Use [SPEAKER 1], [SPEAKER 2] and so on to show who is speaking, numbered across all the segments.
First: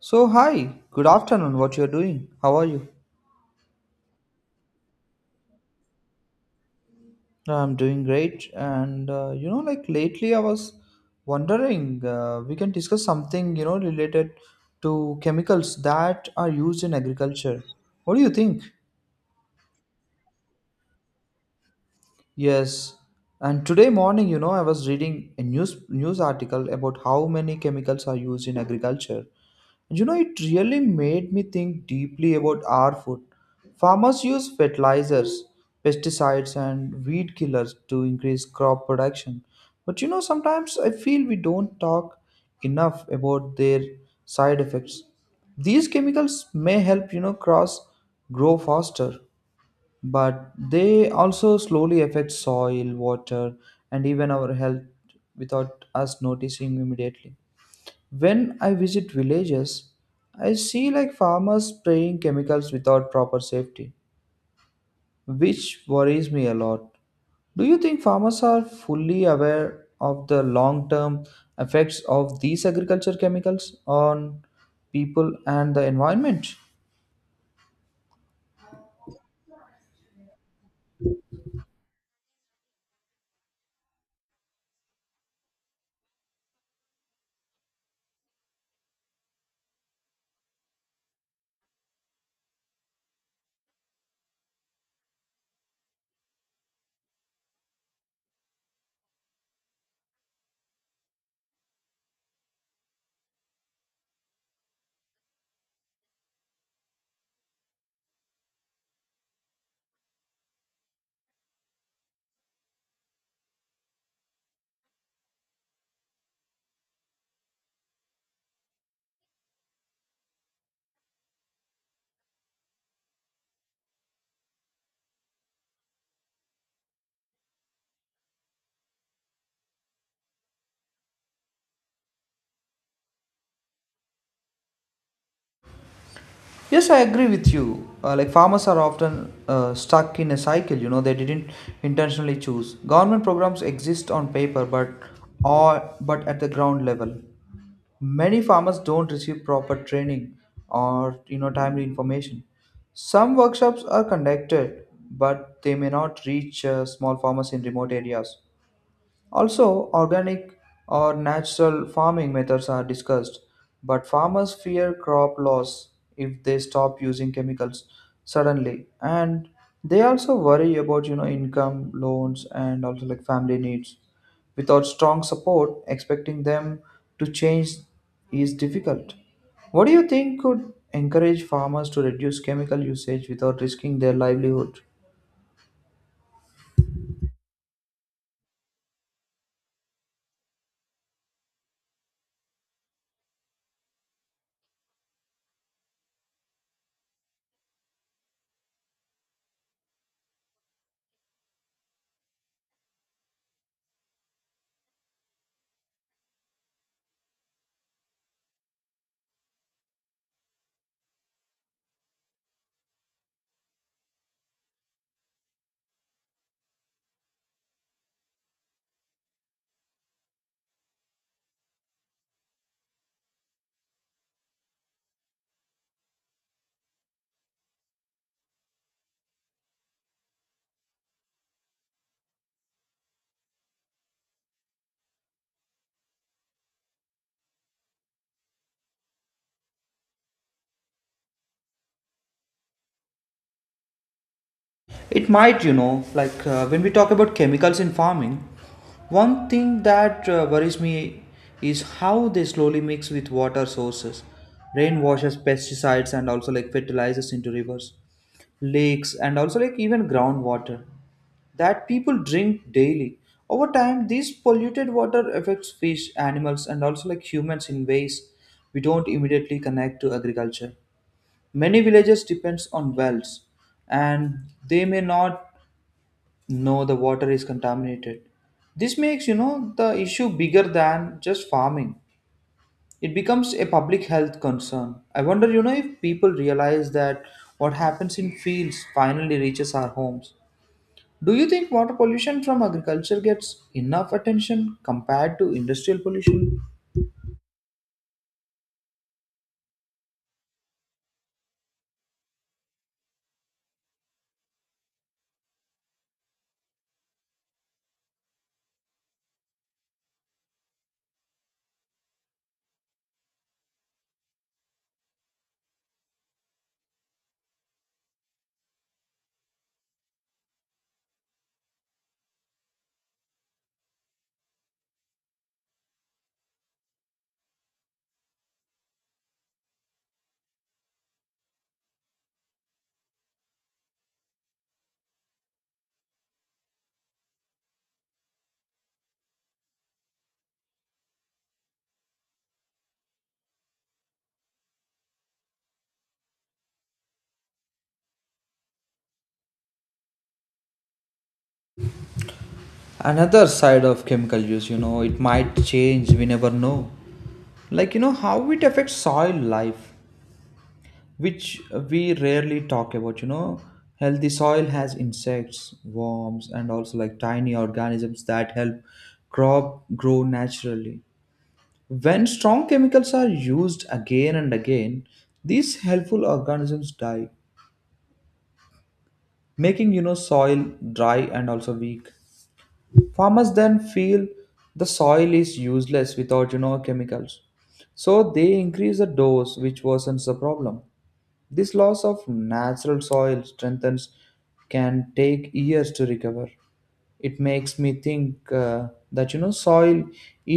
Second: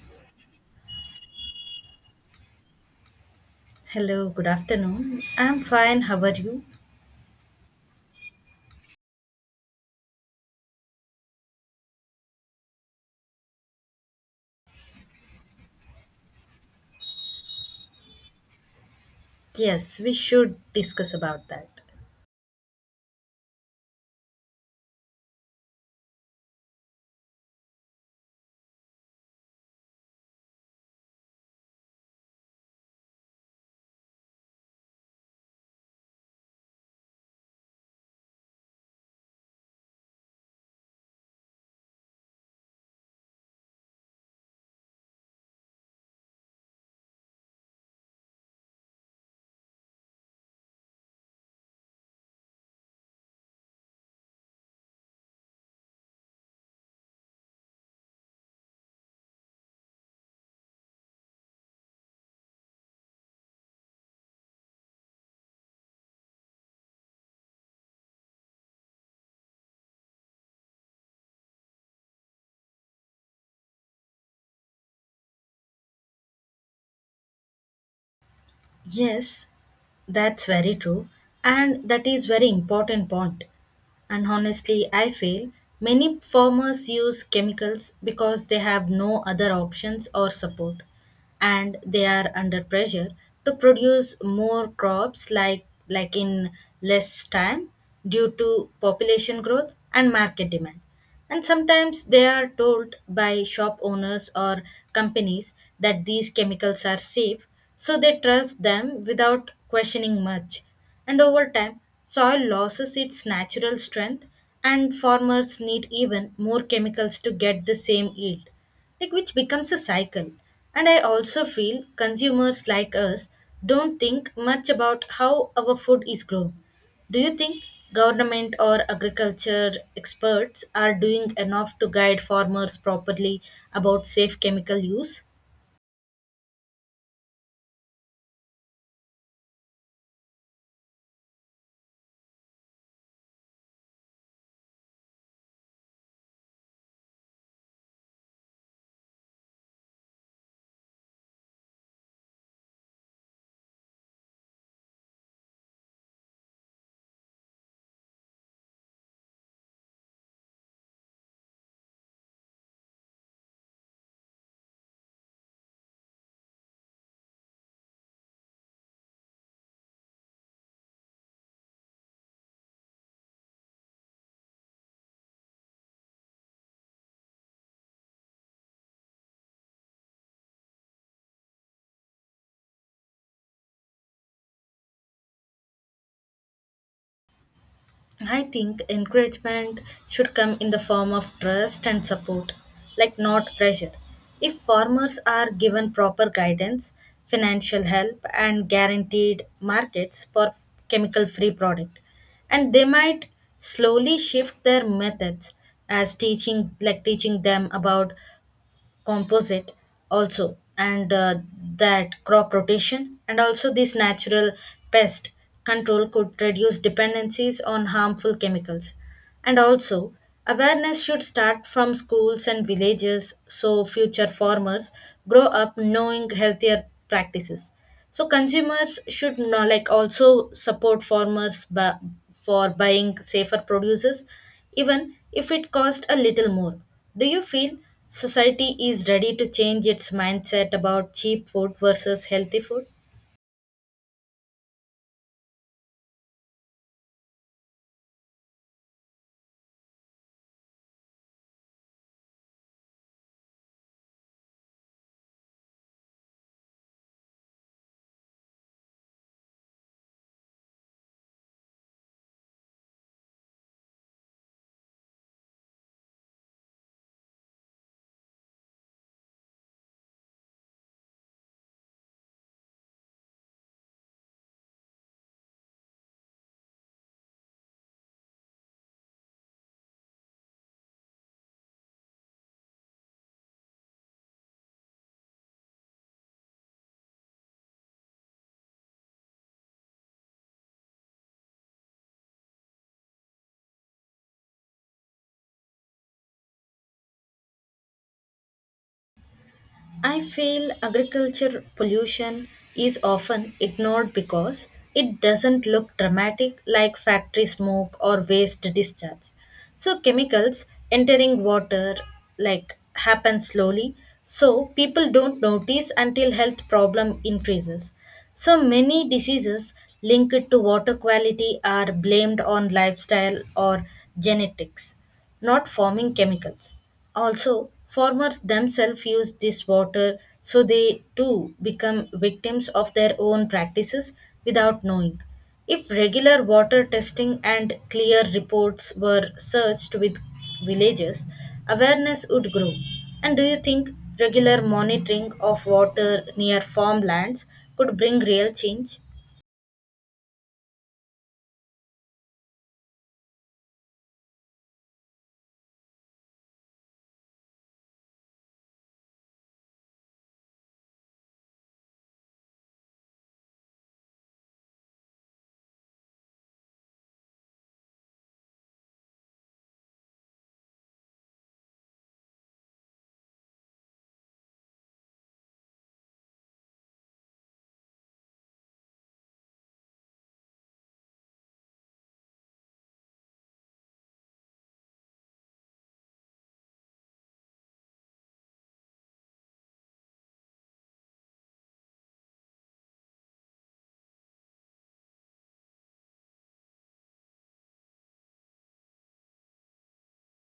[SPEAKER 1] So, hi, good afternoon. What you're doing? How are you?
[SPEAKER 2] Hello, good afternoon. I'm fine. How are you?
[SPEAKER 1] I'm doing great. And like lately, I was wondering we can discuss something related to chemicals that are used in agriculture. What do you think?
[SPEAKER 2] Yes, we should discuss about that.
[SPEAKER 1] Yes. And today morning, I was reading a news article about how many chemicals are used in agriculture. It really made me think deeply about our food. Farmers use fertilizers, pesticides, and weed killers to increase crop production. But sometimes I feel we don't talk enough about their side effects. These chemicals may help, crops grow faster, but they also slowly affect soil, water, and even our health without us noticing immediately. When I visit villages, I see like farmers spraying chemicals without proper safety, which worries me a lot. Do you think farmers are fully aware of the long term effects of these agriculture chemicals on people and the environment?
[SPEAKER 2] Yes, that's very true and that is very important point. And honestly, I feel many farmers use chemicals because they have no other options or support and they are under pressure to produce more crops like in less time due to population growth and market demand. And sometimes they are told by shop owners or companies that these chemicals are safe, so they trust them without questioning much. And over time, soil loses its natural strength, and farmers need even more chemicals to get the same yield, like which becomes a cycle. And I also feel consumers like us don't think much about how our food is grown. Do you think government or agriculture experts are doing enough to guide farmers properly about safe chemical use?
[SPEAKER 1] Yes, I agree with you. Like farmers are often stuck in a cycle, they didn't intentionally choose. Government programs exist on paper, but or but at the ground level, many farmers don't receive proper training or timely information. Some workshops are conducted, but they may not reach small farmers in remote areas. Also, organic or natural farming methods are discussed, but farmers fear crop loss if they stop using chemicals suddenly. And they also worry about income, loans, and also like family needs. Without strong support, expecting them to change is difficult. What do you think could encourage farmers to reduce chemical usage without risking their livelihood?
[SPEAKER 2] I think encouragement should come in the form of trust and support, like not pressure. If farmers are given proper guidance, financial help, and guaranteed markets for chemical free product, and they might slowly shift their methods as teaching them about composite also and that crop rotation and also this natural pest control could reduce dependencies on harmful chemicals and also awareness should start from schools and villages so future farmers grow up knowing healthier practices. So consumers should not like also support farmers for buying safer produces, even if it cost a little more. Do you feel society is ready to change its mindset about cheap food versus healthy food?
[SPEAKER 1] It might, when we talk about chemicals in farming, one thing that worries me is how they slowly mix with water sources. Rain washes pesticides and also like fertilizers into rivers, lakes, and also like even groundwater that people drink daily. Over time, this polluted water affects fish, animals, and also like humans in ways we don't immediately connect to agriculture. Many villages depends on wells and they may not no, the water is contaminated. This makes, the issue bigger than just farming. It becomes a public health concern. I wonder, if people realize that what happens in fields finally reaches our homes. Do you think water pollution from agriculture gets enough attention compared to industrial pollution?
[SPEAKER 2] I feel agriculture pollution is often ignored because it doesn't look dramatic like factory smoke or waste discharge. So chemicals entering water like happen slowly so people don't notice until health problem increases. So many diseases linked to water quality are blamed on lifestyle or genetics, not farming chemicals. Also, farmers themselves use this water so they too become victims of their own practices without knowing. If regular water testing and clear reports were searched with villages, awareness would grow. And do you think regular monitoring of water near farmlands could bring real change?
[SPEAKER 1] Another side of chemical use, it might change, we never know like how it affects soil life which we rarely talk about, healthy soil has insects, worms, and also like tiny organisms that help crop grow naturally. When strong chemicals are used again and again, these helpful organisms die, making soil dry and also weak. Farmers then feel the soil is useless without chemicals, so they increase the dose, which worsens the problem. This loss of natural soil strengthens can take years to recover. It makes me think that soil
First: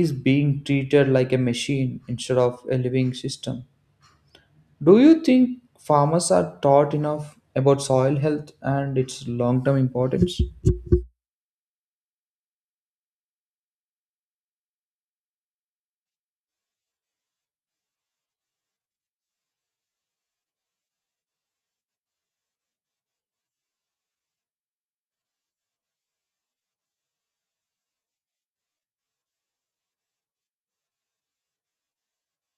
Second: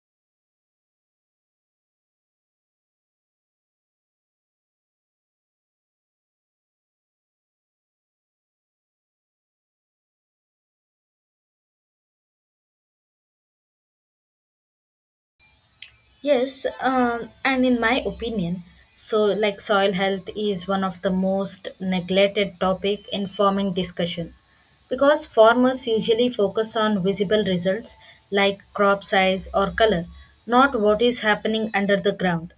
[SPEAKER 1] is being treated like a machine instead of a living system. Do you think farmers are taught enough about soil health and its long-term importance?
[SPEAKER 2] Yes, and in my opinion, so like soil health is one of the most neglected topic in farming discussion because farmers usually focus on visible results like crop size or color, not what is happening under the ground.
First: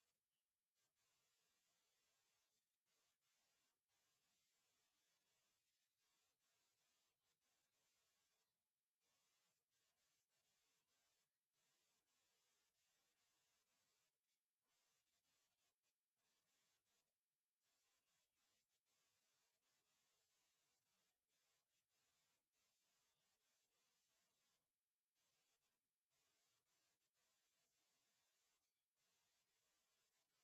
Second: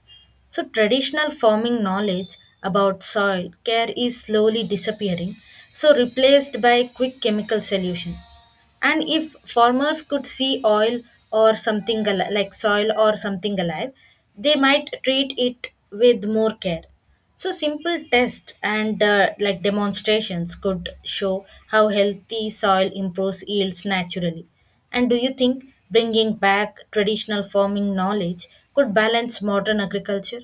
[SPEAKER 2] So traditional farming knowledge about soil care is slowly disappearing, so replaced by quick chemical solution, and if farmers could see oil or something al- like soil or something alive they might treat it with more care. So simple tests and like demonstrations could show how healthy soil improves yields naturally. And do you think bringing back traditional farming knowledge could balance modern agriculture?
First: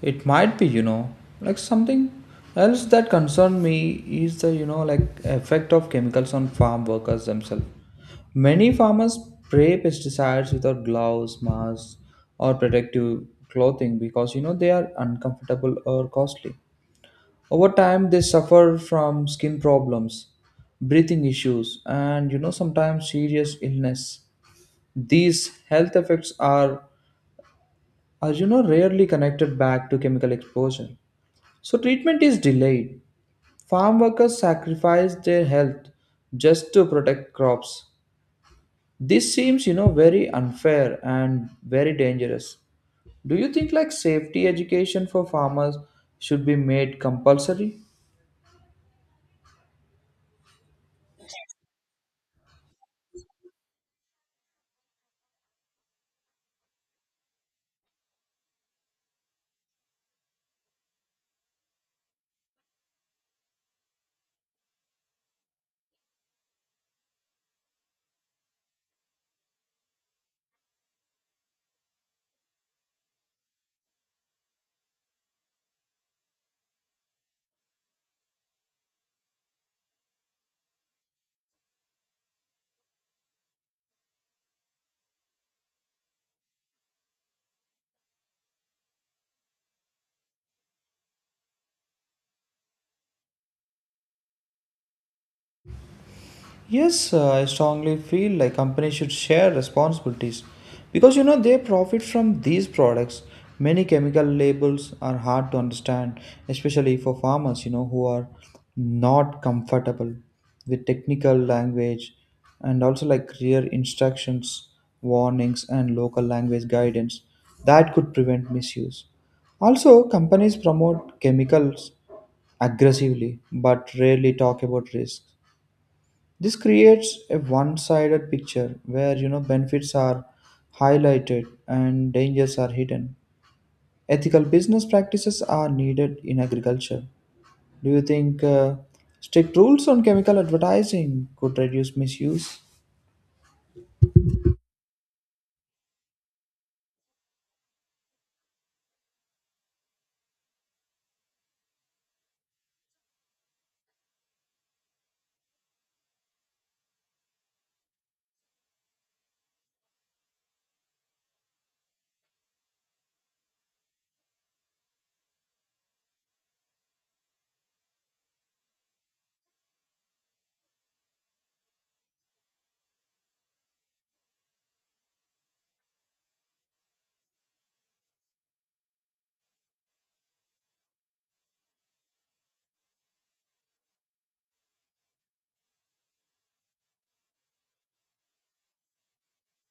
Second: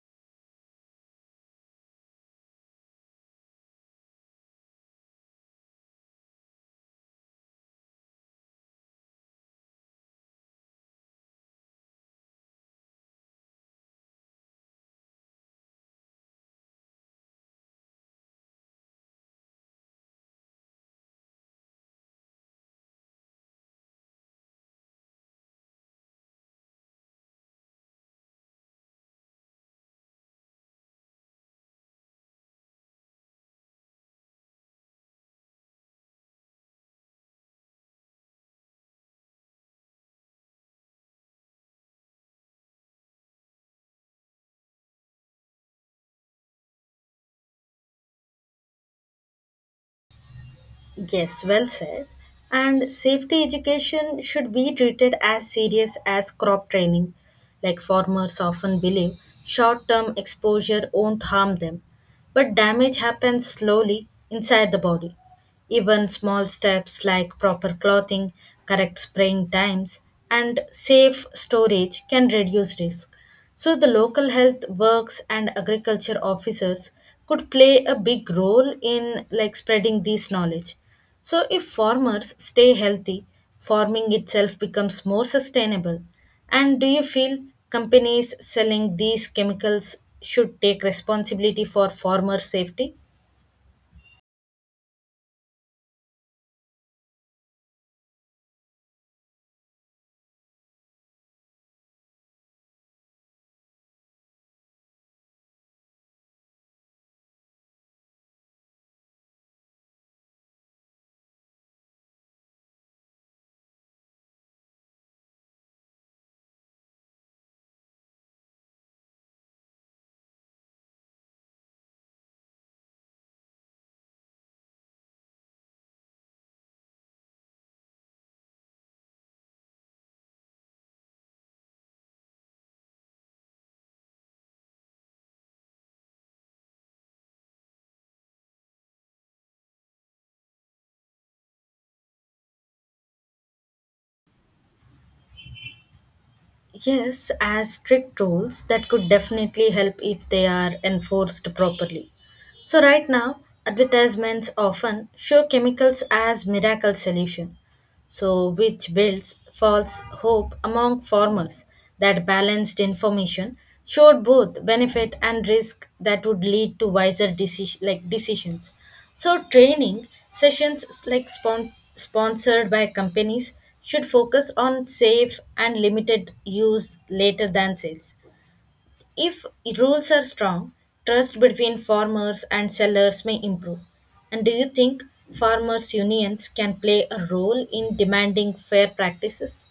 [SPEAKER 1] It might be, like something else that concerned me is the, like effect of chemicals on farm workers themselves. Many farmers spray pesticides without gloves, masks, or protective clothing because, they are uncomfortable or costly. Over time, they suffer from skin problems, breathing issues, and, sometimes serious illness. These health effects are rarely connected back to chemical exposure, so treatment is delayed. Farm workers sacrifice their health just to protect crops. This seems, very unfair and very dangerous. Do you think like safety education for farmers should be made compulsory?
[SPEAKER 2] Yes, well said. And safety education should be treated as serious as crop training. Like farmers often believe short term exposure won't harm them, but damage happens slowly inside the body. Even small steps like proper clothing, correct spraying times, and safe storage can reduce risk. So, the local health works and agriculture officers could play a big role in like spreading this knowledge. So, if farmers stay healthy, farming itself becomes more sustainable. And do you feel companies selling these chemicals should take responsibility for farmer safety?
[SPEAKER 1] Yes, I strongly feel like companies should share responsibilities because they profit from these products. Many chemical labels are hard to understand, especially for farmers, who are not comfortable with technical language and also like clear instructions, warnings, and local language guidance that could prevent misuse. Also, companies promote chemicals aggressively but rarely talk about risks. This creates a one-sided picture where benefits are highlighted and dangers are hidden. Ethical business practices are needed in agriculture. Do you think strict rules on chemical advertising could reduce misuse?
[SPEAKER 2] Yes, as strict rules that could definitely help if they are enforced properly. So right now, advertisements often show chemicals as miracle solution, so which builds false hope among farmers that balanced information showed both benefit and risk that would lead to wiser decisions. So training sessions like sponsored by companies should focus on safe and limited use later than sales. If rules are strong, trust between farmers and sellers may improve. And do you think farmers' unions can play a role in demanding fair practices?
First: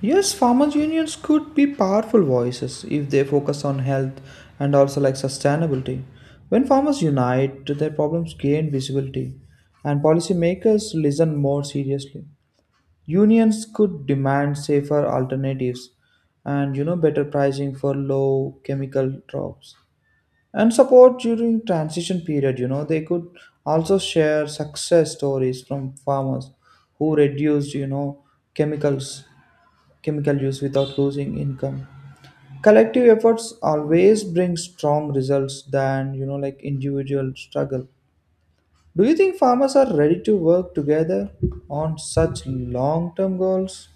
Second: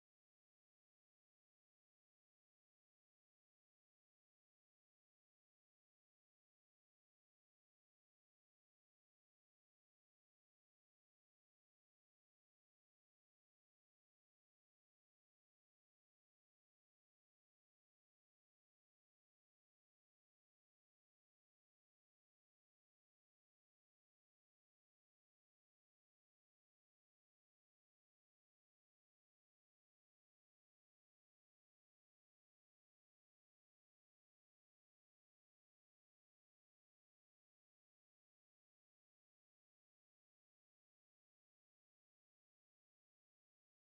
[SPEAKER 1] Yes, farmers unions could be powerful voices if they focus on health and also like sustainability. When farmers unite, their problems gain visibility and policymakers listen more seriously. Unions could demand safer alternatives and better pricing for low chemical crops and support during transition period. You know, they could also share success stories from farmers who reduced chemicals chemical use without losing income. Collective efforts always bring strong results than like individual struggle. Do you think farmers are ready to work together on such long term goals?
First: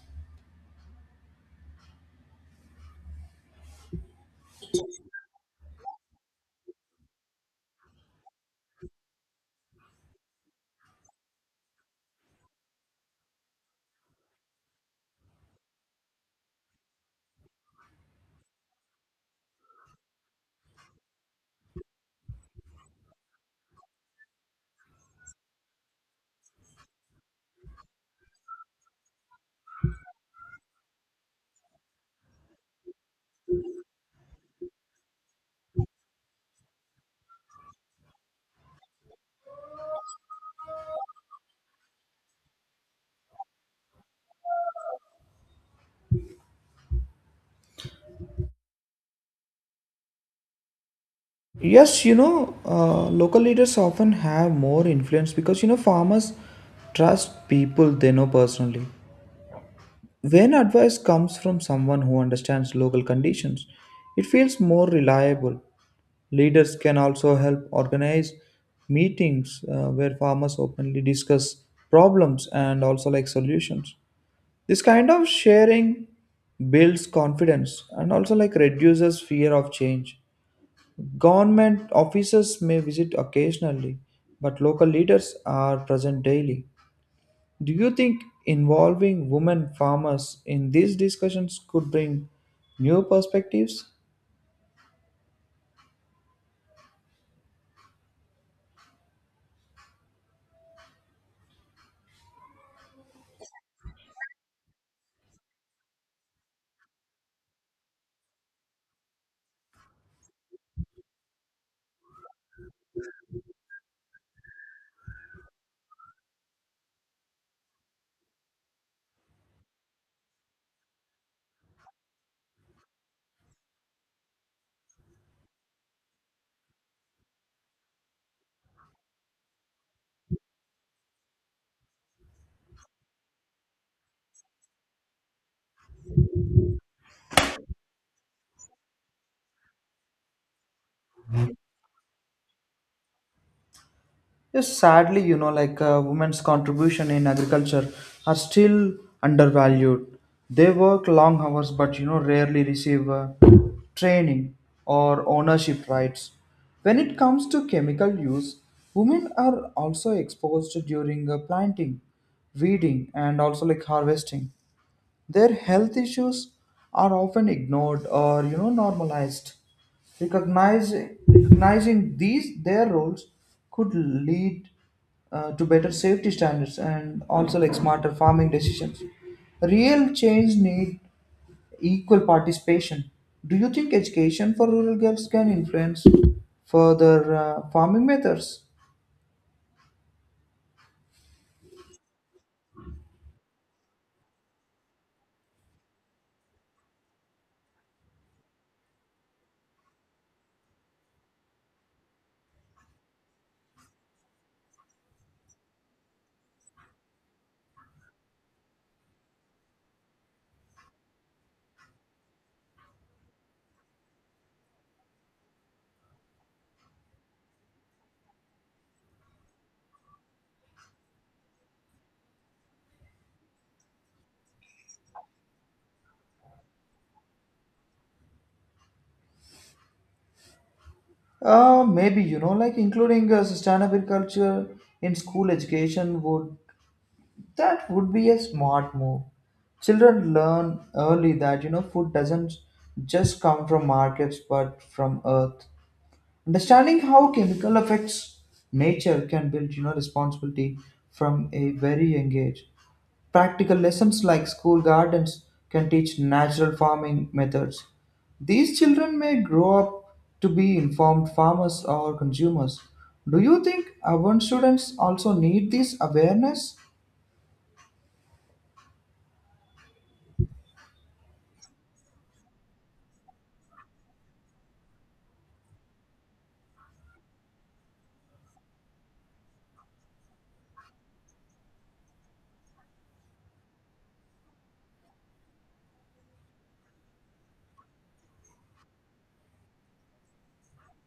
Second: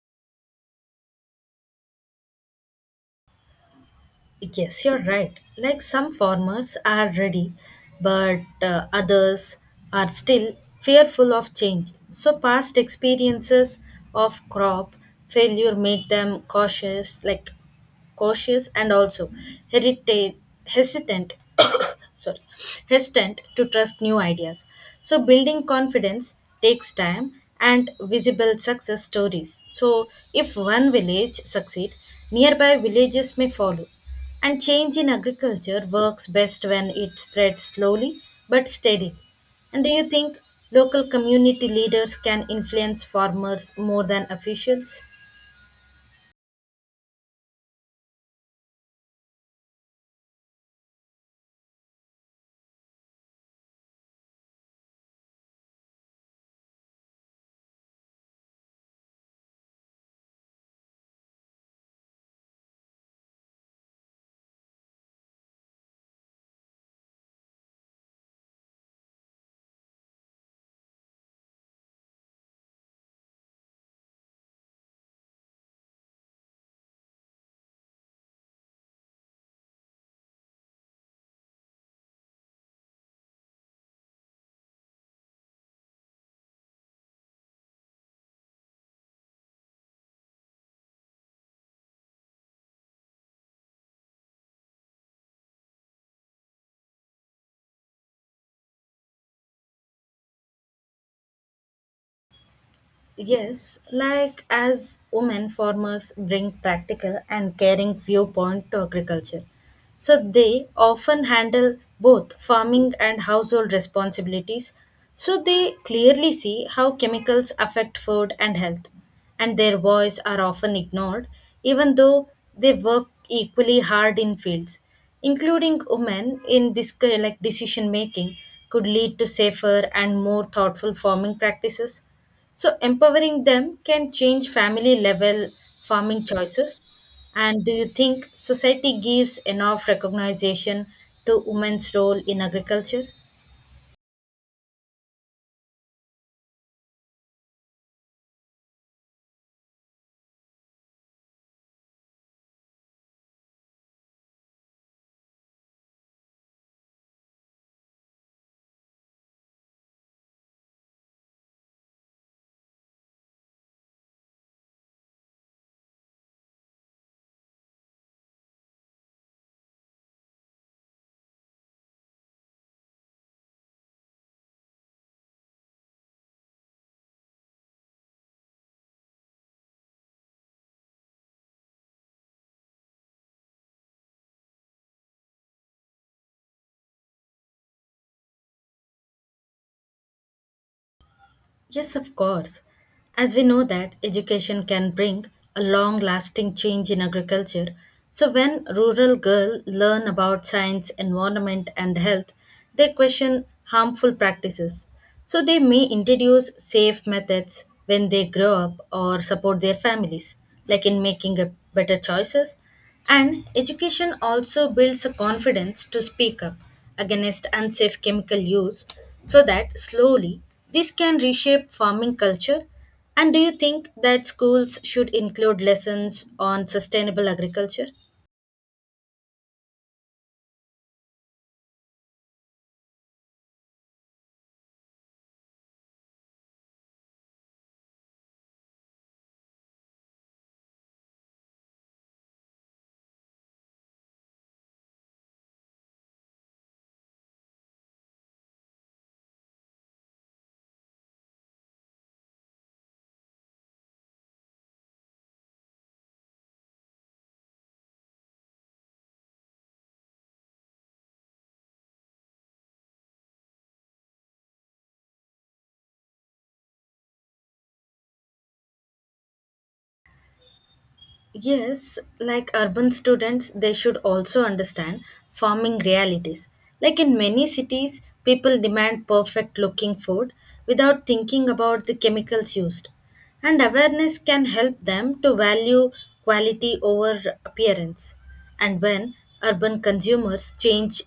[SPEAKER 2] Yes, you're right. Like some farmers are ready, but others are still fearful of change. So, past experiences of crop failure make them cautious and also heritage hesitant sorry, hesitant to trust new ideas. So, building confidence takes time and visible success stories. So, if one village succeed, nearby villages may follow. And change in agriculture works best when it spreads slowly but steadily. And do you think local community leaders can influence farmers more than officials?
[SPEAKER 1] Yes, local leaders often have more influence because farmers trust people they know personally. When advice comes from someone who understands local conditions, it feels more reliable. Leaders can also help organize meetings where farmers openly discuss problems and also like solutions. This kind of sharing builds confidence and also like reduces fear of change. Government officers may visit occasionally, but local leaders are present daily. Do you think involving women farmers in these discussions could bring new perspectives?
[SPEAKER 2] Yes, like as women farmers bring practical and caring viewpoint to agriculture. So they often handle both farming and household responsibilities. So they clearly see how chemicals affect food and health, and their voice are often ignored even though they work equally hard in fields. Including women in this decision making could lead to safer and more thoughtful farming practices, so empowering them can change family level farming choices. And do you think society gives enough recognition to women's role in agriculture?
[SPEAKER 1] Yes, sadly, women's contribution in agriculture are still undervalued. They work long hours, but rarely receive training or ownership rights. When it comes to chemical use, women are also exposed during planting, weeding, and also like harvesting. Their health issues are often ignored or normalized. Recognize, recognizing these their roles could lead to better safety standards and also like smarter farming decisions. Real change need equal participation. Do you think education for rural girls can influence further farming methods?
[SPEAKER 2] Yes, of course. As we know that education can bring a long lasting change in agriculture. So when rural girls learn about science, environment and health, they question harmful practices. So they may introduce safe methods when they grow up or support their families, like in making a better choices. And education also builds a confidence to speak up against unsafe chemical use so that slowly this can reshape farming culture. And do you think that schools should include lessons on sustainable agriculture?
[SPEAKER 1] Maybe like including sustainable culture in school education would that would be a smart move. Children learn early that food doesn't just come from markets but from earth. Understanding how chemical affects nature can build responsibility from a very young age. Practical lessons like school gardens can teach natural farming methods. These children may grow up to be informed farmers or consumers. Do you think urban students also need this awareness?
[SPEAKER 2] Yes, like urban students, they should also understand farming realities. Like in many cities, people demand perfect looking food without thinking about the chemicals used. And awareness can help them to value quality over appearance. And when urban consumers change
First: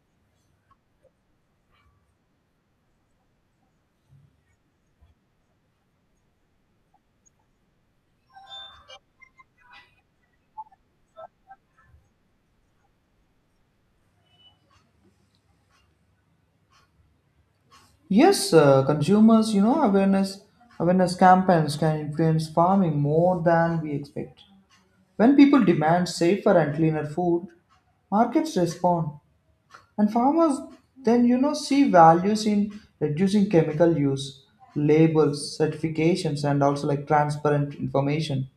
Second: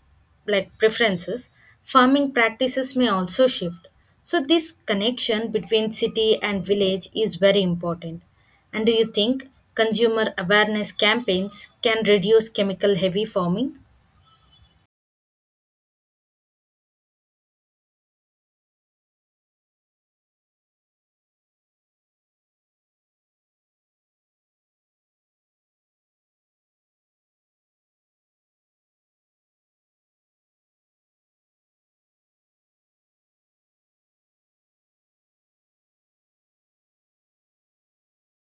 [SPEAKER 2] like preferences, farming practices may also shift. So this connection between city and village is very important. And do you think consumer awareness campaigns can reduce chemical heavy farming?
[SPEAKER 1] Yes, consumers, awareness campaigns can influence farming more than we expect. When people demand safer and cleaner food, markets respond, and farmers then see values in reducing chemical use, labels, certifications, and also like transparent information.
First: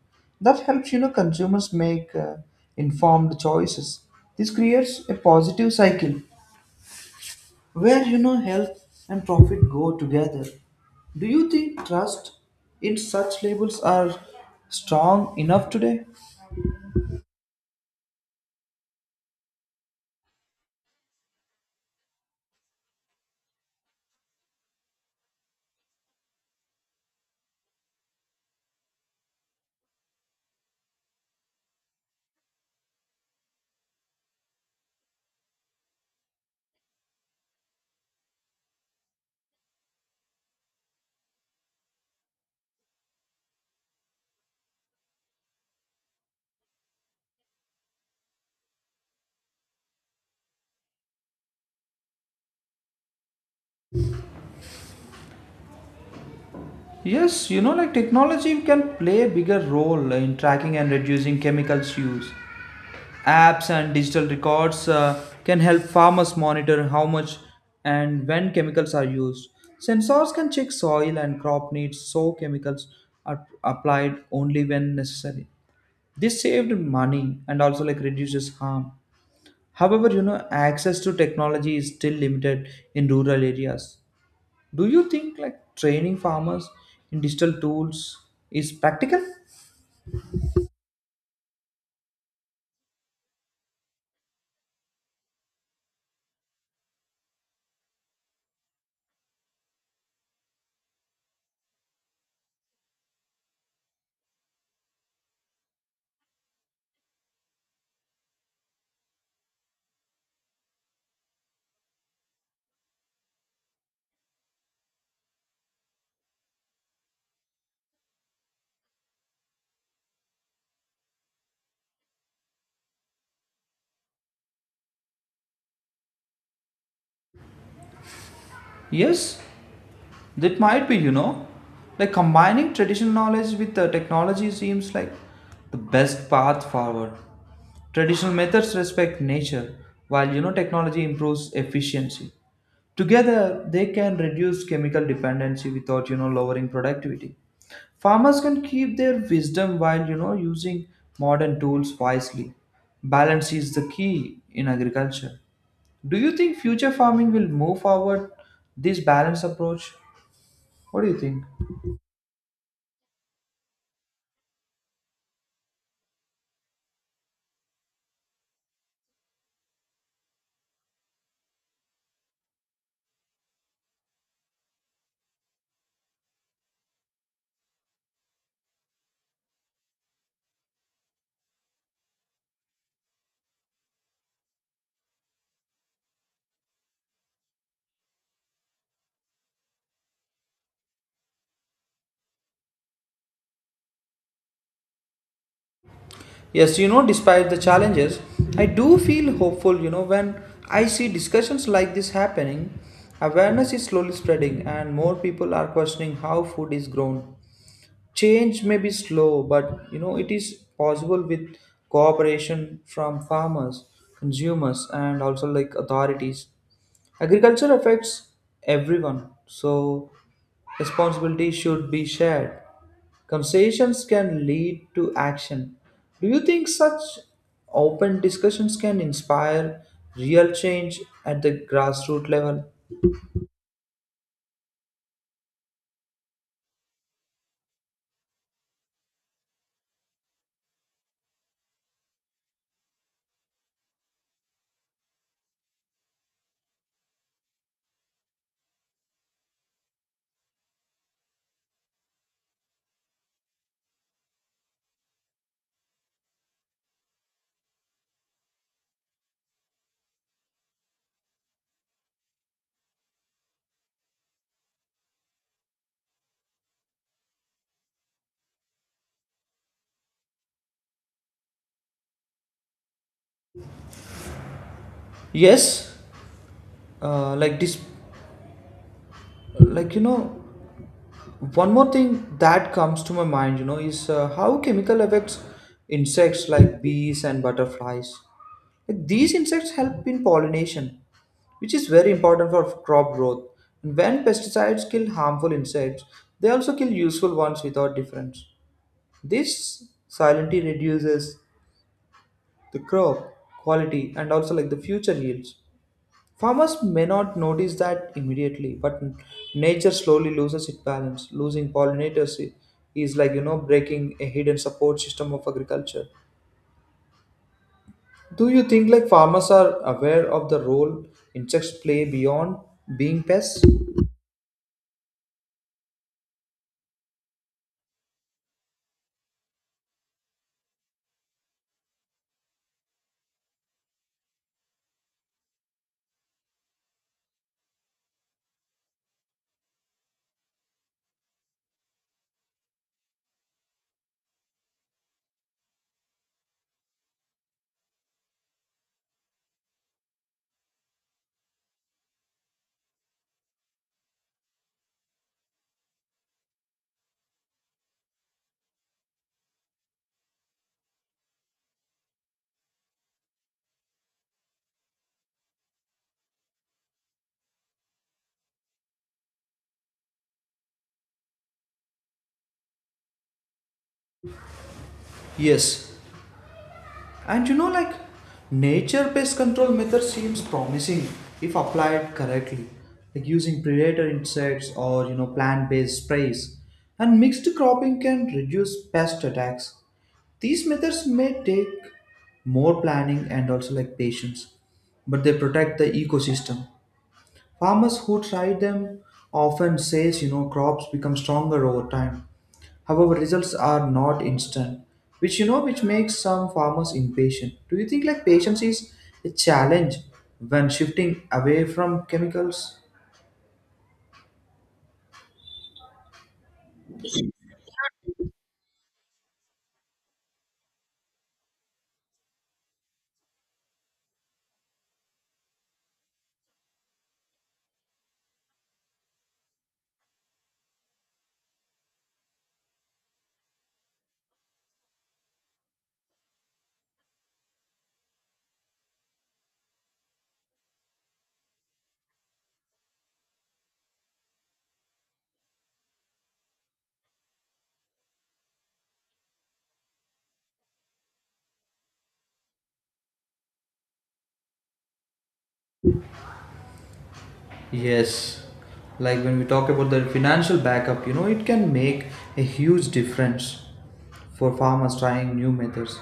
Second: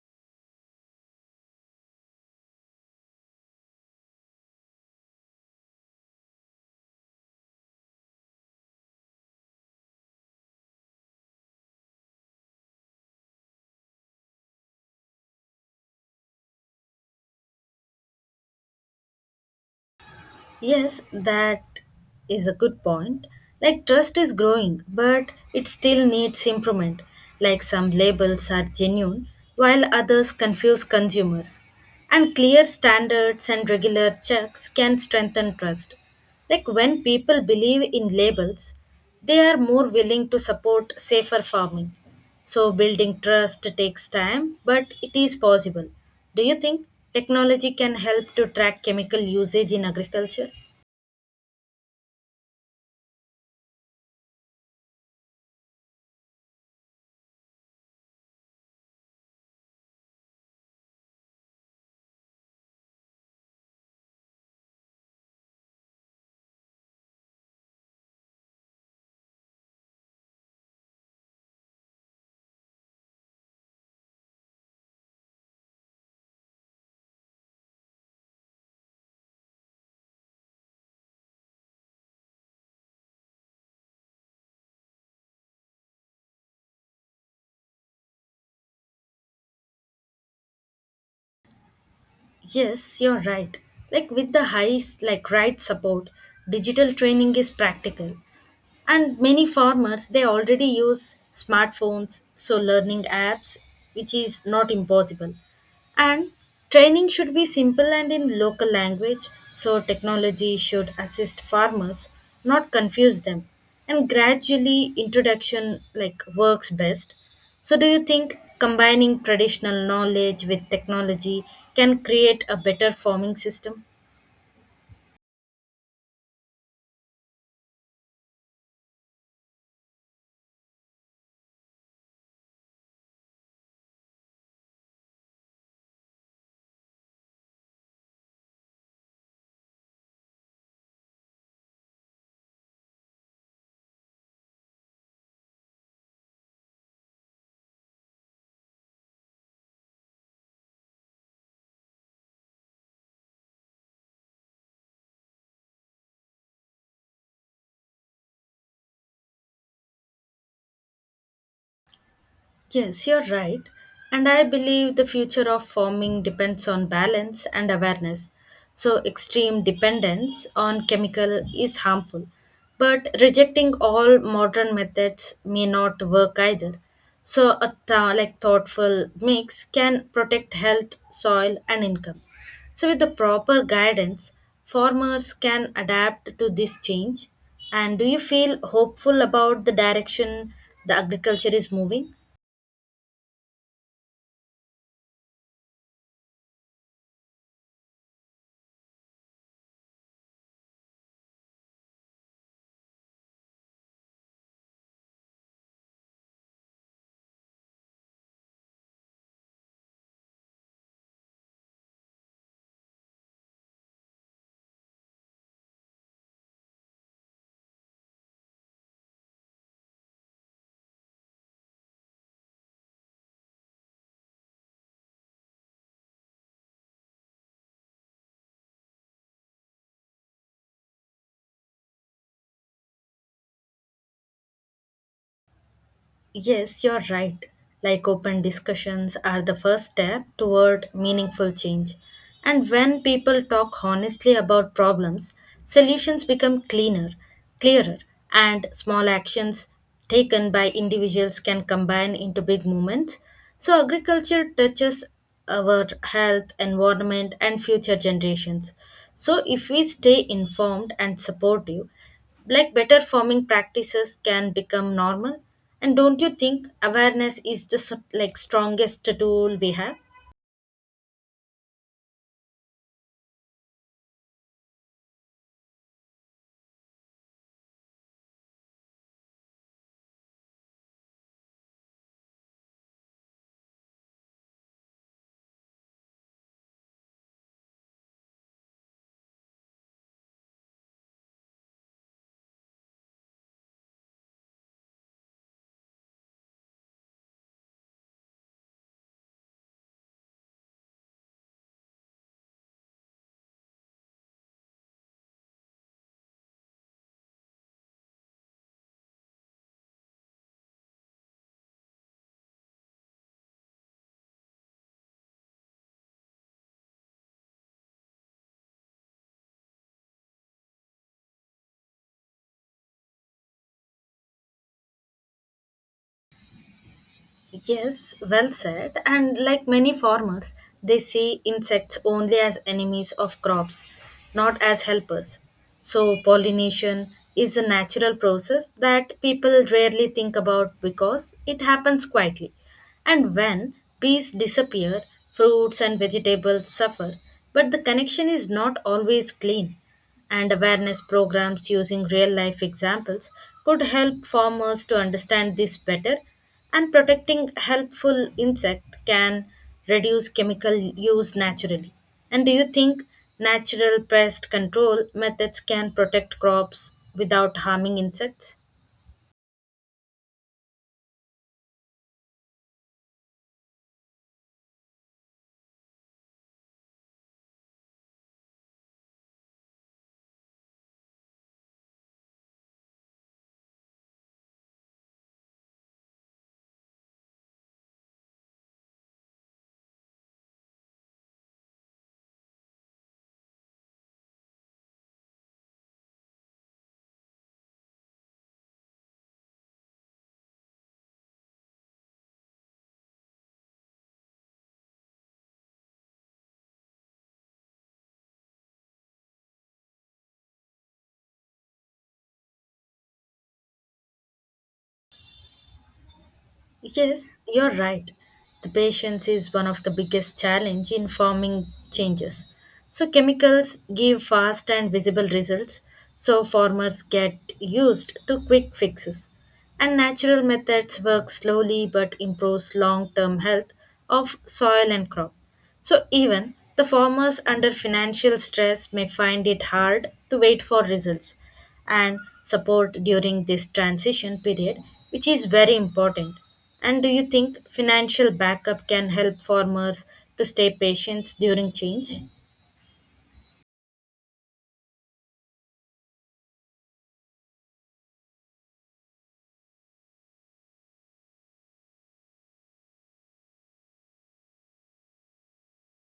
[SPEAKER 1] That helps consumers make informed choices. This creates a positive cycle where health and profit go together. Do you think trust in such labels are strong enough today?
[SPEAKER 2] Yes, that is a good point. Like trust is growing, but it still needs improvement. Like some labels are genuine, while others confuse consumers. And clear standards and regular checks can strengthen trust. Like when people believe in labels, they are more willing to support safer farming. So, building trust takes time, but it is possible. Do you think technology can help to track chemical usage in agriculture?
[SPEAKER 1] Yes, like technology can play a bigger role in tracking and reducing chemicals use. Apps and digital records can help farmers monitor how much and when chemicals are used. Sensors can check soil and crop needs, so chemicals are applied only when necessary. This saved money and also like reduces harm. However, access to technology is still limited in rural areas. Do you think like training farmers in digital tools is practical?
[SPEAKER 2] Yes, you're right. Like with the high s- like right support, digital training is practical. And many farmers they already use smartphones, so learning apps, which is not impossible. And training should be simple and in local language, so technology should assist farmers, not confuse them. And gradually introduction like works best. So, do you think combining traditional knowledge with technology can create a better farming system?
[SPEAKER 1] Yes, that might be, like combining traditional knowledge with the technology seems like the best path forward. Traditional methods respect nature, while technology improves efficiency. Together, they can reduce chemical dependency without lowering productivity. Farmers can keep their wisdom while using modern tools wisely. Balance is the key in agriculture. Do you think future farming will move forward this balanced approach? What do you think?
[SPEAKER 2] Yes, you're right. And I believe the future of farming depends on balance and awareness. So, extreme dependence on chemical is harmful. But rejecting all modern methods may not work either. So, a thoughtful mix can protect health, soil, and income. So, with the proper guidance, farmers can adapt to this change. And do you feel hopeful about the direction the agriculture is moving?
[SPEAKER 1] Yes, despite the challenges, I do feel hopeful, when I see discussions like this happening. Awareness is slowly spreading, and more people are questioning how food is grown. Change may be slow, but it is possible with cooperation from farmers, consumers, and also like authorities. Agriculture affects everyone, so responsibility should be shared. Conversations can lead to action. Do you think such open discussions can inspire real change at the grassroots level?
[SPEAKER 2] Yes, you're right. Like open discussions are the first step toward meaningful change. And when people talk honestly about problems, solutions become cleaner, clearer, and small actions taken by individuals can combine into big movements. So agriculture touches our health, environment, and future generations. So, if we stay informed and supportive, like better farming practices can become normal. And don't you think awareness is the strongest tool we have?
[SPEAKER 1] Yes, like this like you know one more thing that comes to my mind, is how chemical affects insects like bees and butterflies. Like, these insects help in pollination, which is very important for crop growth. And when pesticides kill harmful insects, they also kill useful ones without difference. This silently reduces the crop quality and also like the future yields. Farmers may not notice that immediately, but nature slowly loses its balance. Losing is like breaking a hidden support system of agriculture. Do you think like farmers are aware of the role insects play beyond being pests?
[SPEAKER 2] Yes, well said. And like many farmers, they see insects only as enemies of crops, not as helpers. So, pollination is a natural process that people rarely think about because it happens quietly. And when bees disappear, fruits and vegetables suffer. But the connection is not always clean and awareness programs using real life examples could help farmers to understand this better and protecting helpful insect can reduce chemical use naturally. And do you think natural pest control methods can protect crops without harming insects?
[SPEAKER 1] Yes, and like nature pest control method seems promising if applied correctly, like using predator insects or plant-based sprays. And mixed cropping can reduce pest attacks. These methods may take more planning and also like patience, but they protect the ecosystem. Farmers who try them often says crops become stronger over time. However, results are not instant, which you know which makes some farmers impatient. Do you think like patience is a challenge when shifting away from chemicals?
[SPEAKER 2] Yes, you're right. The patience is one of the biggest challenge in farming changes. So chemicals give fast and visible results, so farmers get used to quick fixes. And natural methods work slowly but improves long-term health of soil and crop. So even the farmers under financial stress may find it hard to wait for results and support during this transition period, which is very important. And do you think financial backup can help farmers to stay patient during change?
[SPEAKER 1] Yes, like when we talk about the financial backup, it can make a huge difference for farmers trying new methods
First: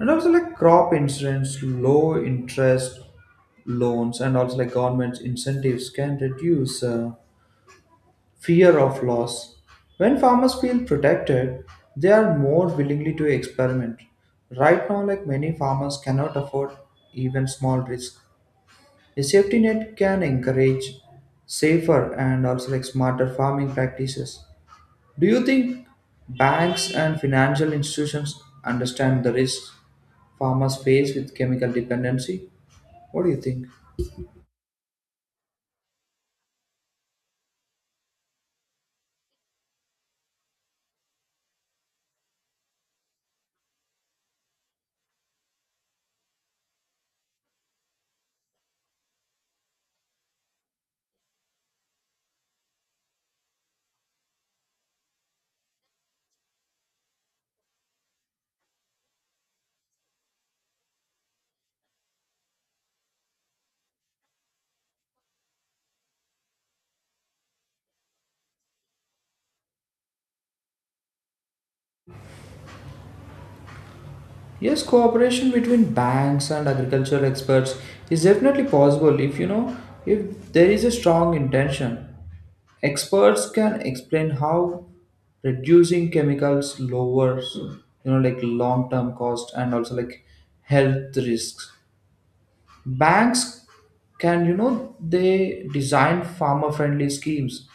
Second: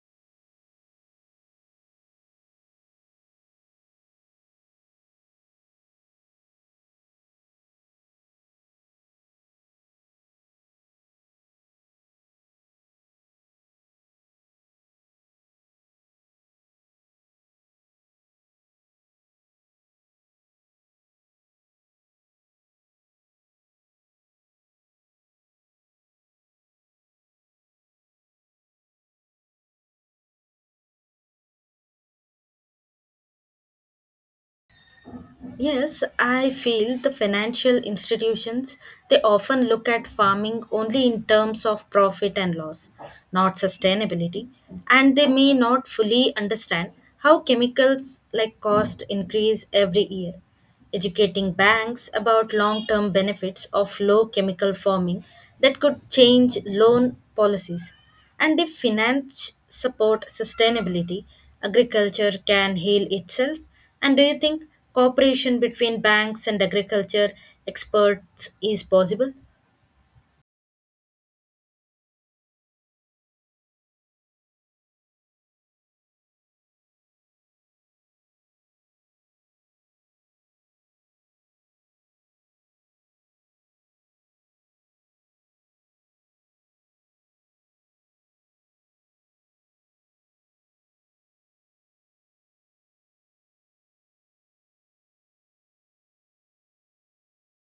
[SPEAKER 1] and also like crop insurance, low interest loans, and also like government incentives can reduce fear of loss. When farmers feel protected, they are more willingly to experiment. Right now, like many farmers cannot afford even small risk. A safety net can encourage safer and also like smarter farming practices. Do you think banks and financial institutions understand the risks farmers face with chemical dependency? What do you think?
[SPEAKER 2] Yes, I feel the financial institutions they often look at farming only in terms of profit and loss, not sustainability, and they may not fully understand how chemicals like cost increase every year. Educating banks about long-term benefits of low chemical farming that could change loan policies. And if finance support sustainability, agriculture can heal itself. And do you think cooperation between banks and agriculture experts is possible?
[SPEAKER 1] Yes, cooperation between banks and agricultural experts is definitely possible if if there is a strong intention. Experts can explain how reducing chemicals lowers like long term cost and also like health risks. Banks can, they design farmer-friendly schemes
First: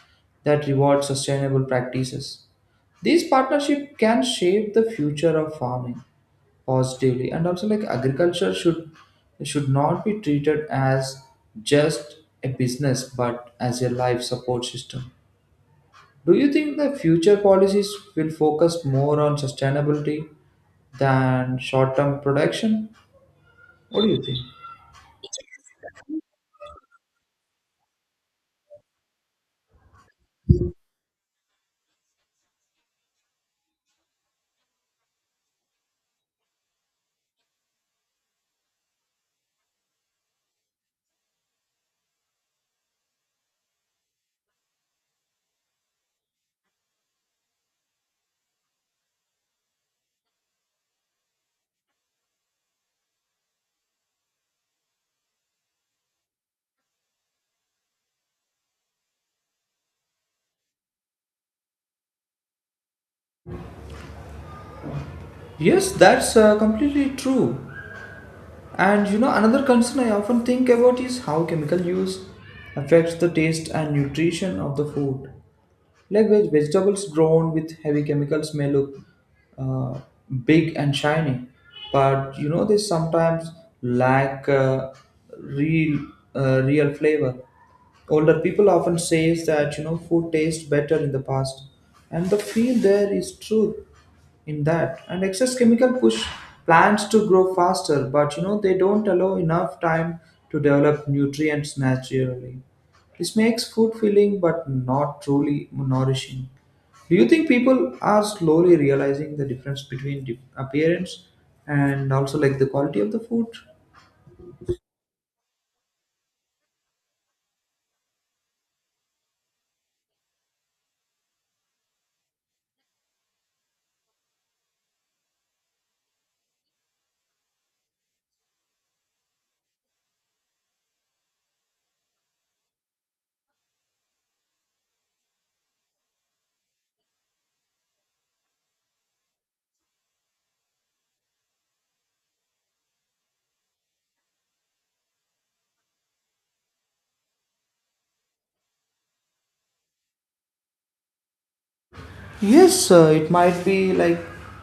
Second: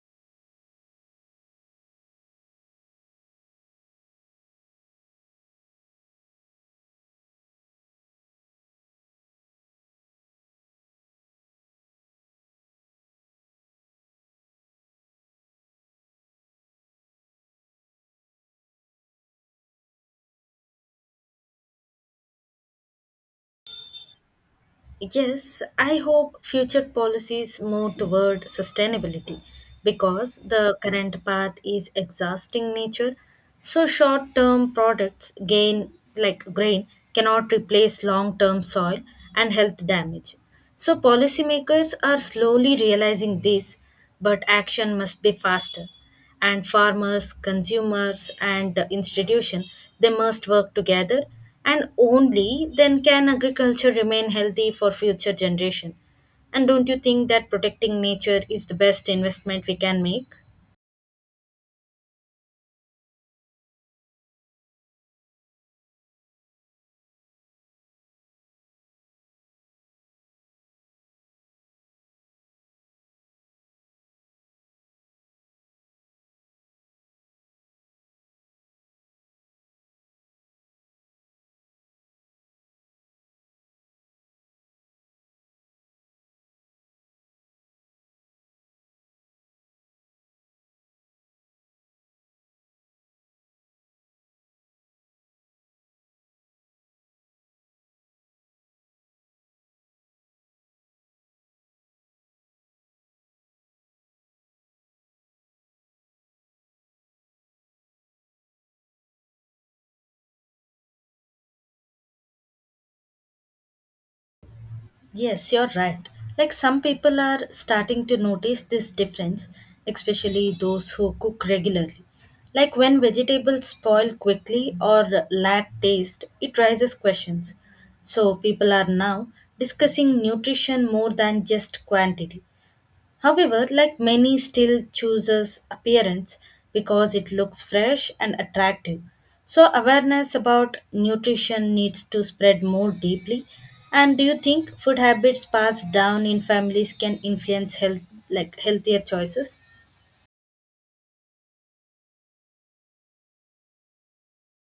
[SPEAKER 1] that reward sustainable practices. These partnership can shape the future of farming positively, and also like agriculture should not be treated as just a business, but as a life support system. Do you think the future policies will focus more on sustainability than short-term production? What do you think?
[SPEAKER 2] Yes, I hope future policies move toward sustainability because the current path is exhausting nature. So short term products gain like grain cannot replace long term soil and health damage. So policymakers are slowly realizing this, but action must be faster. And farmers consumers and the institution they must work together and only then can agriculture remain healthy for future generation. And don't you think that protecting nature is the best investment we can make?
[SPEAKER 1] Yes, that's completely true. And another concern I often think about is how chemical use affects the taste and nutrition of the food. Like vegetables grown with heavy chemicals may look uh, big and shiny, but they sometimes lack real real flavor. Older people often says that food tastes better in the past, and the feel there is true in that. And excess chemical push plants to grow faster, but they don't allow enough time to develop nutrients naturally. This makes food filling but not truly nourishing. Do you think people are slowly realizing the difference between appearance and also like the quality of the food?
[SPEAKER 2] Yes, you're right. Like some people are starting to notice this difference, especially those who cook regularly. Like when vegetables spoil quickly or lack taste, it raises questions. So people are now discussing nutrition more than just quantity. However, like many still chooses appearance because it looks fresh and attractive. So awareness about nutrition needs to spread more deeply. And do you think food habits passed down in families can influence health like healthier choices?
[SPEAKER 1] Yes, it might be like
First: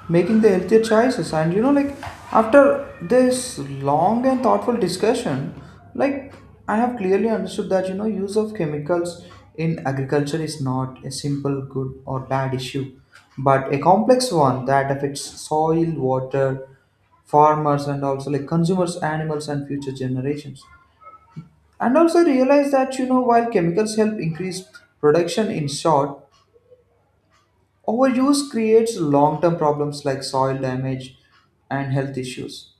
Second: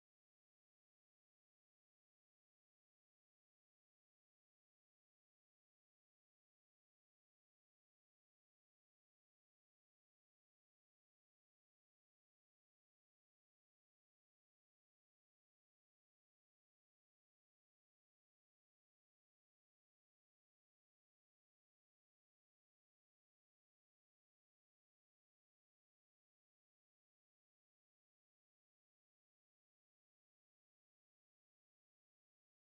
[SPEAKER 1] making the healthier choices, and like after this long and thoughtful discussion, like I have clearly understood that use of chemicals in agriculture is not a simple good or bad issue, but a complex one that affects soil, water, farmers, and also like consumers, animals, and future generations. And also realize that while chemicals help increase production in short, overuse creates long-term problems like soil damage and health issues.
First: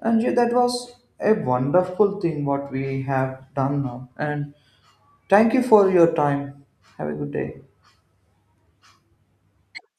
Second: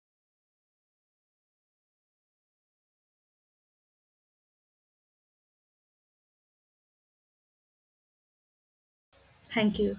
[SPEAKER 1] And yeah, that was a wonderful thing what we have done now. And thank you for your time. Have a good day.
[SPEAKER 2] Thank you.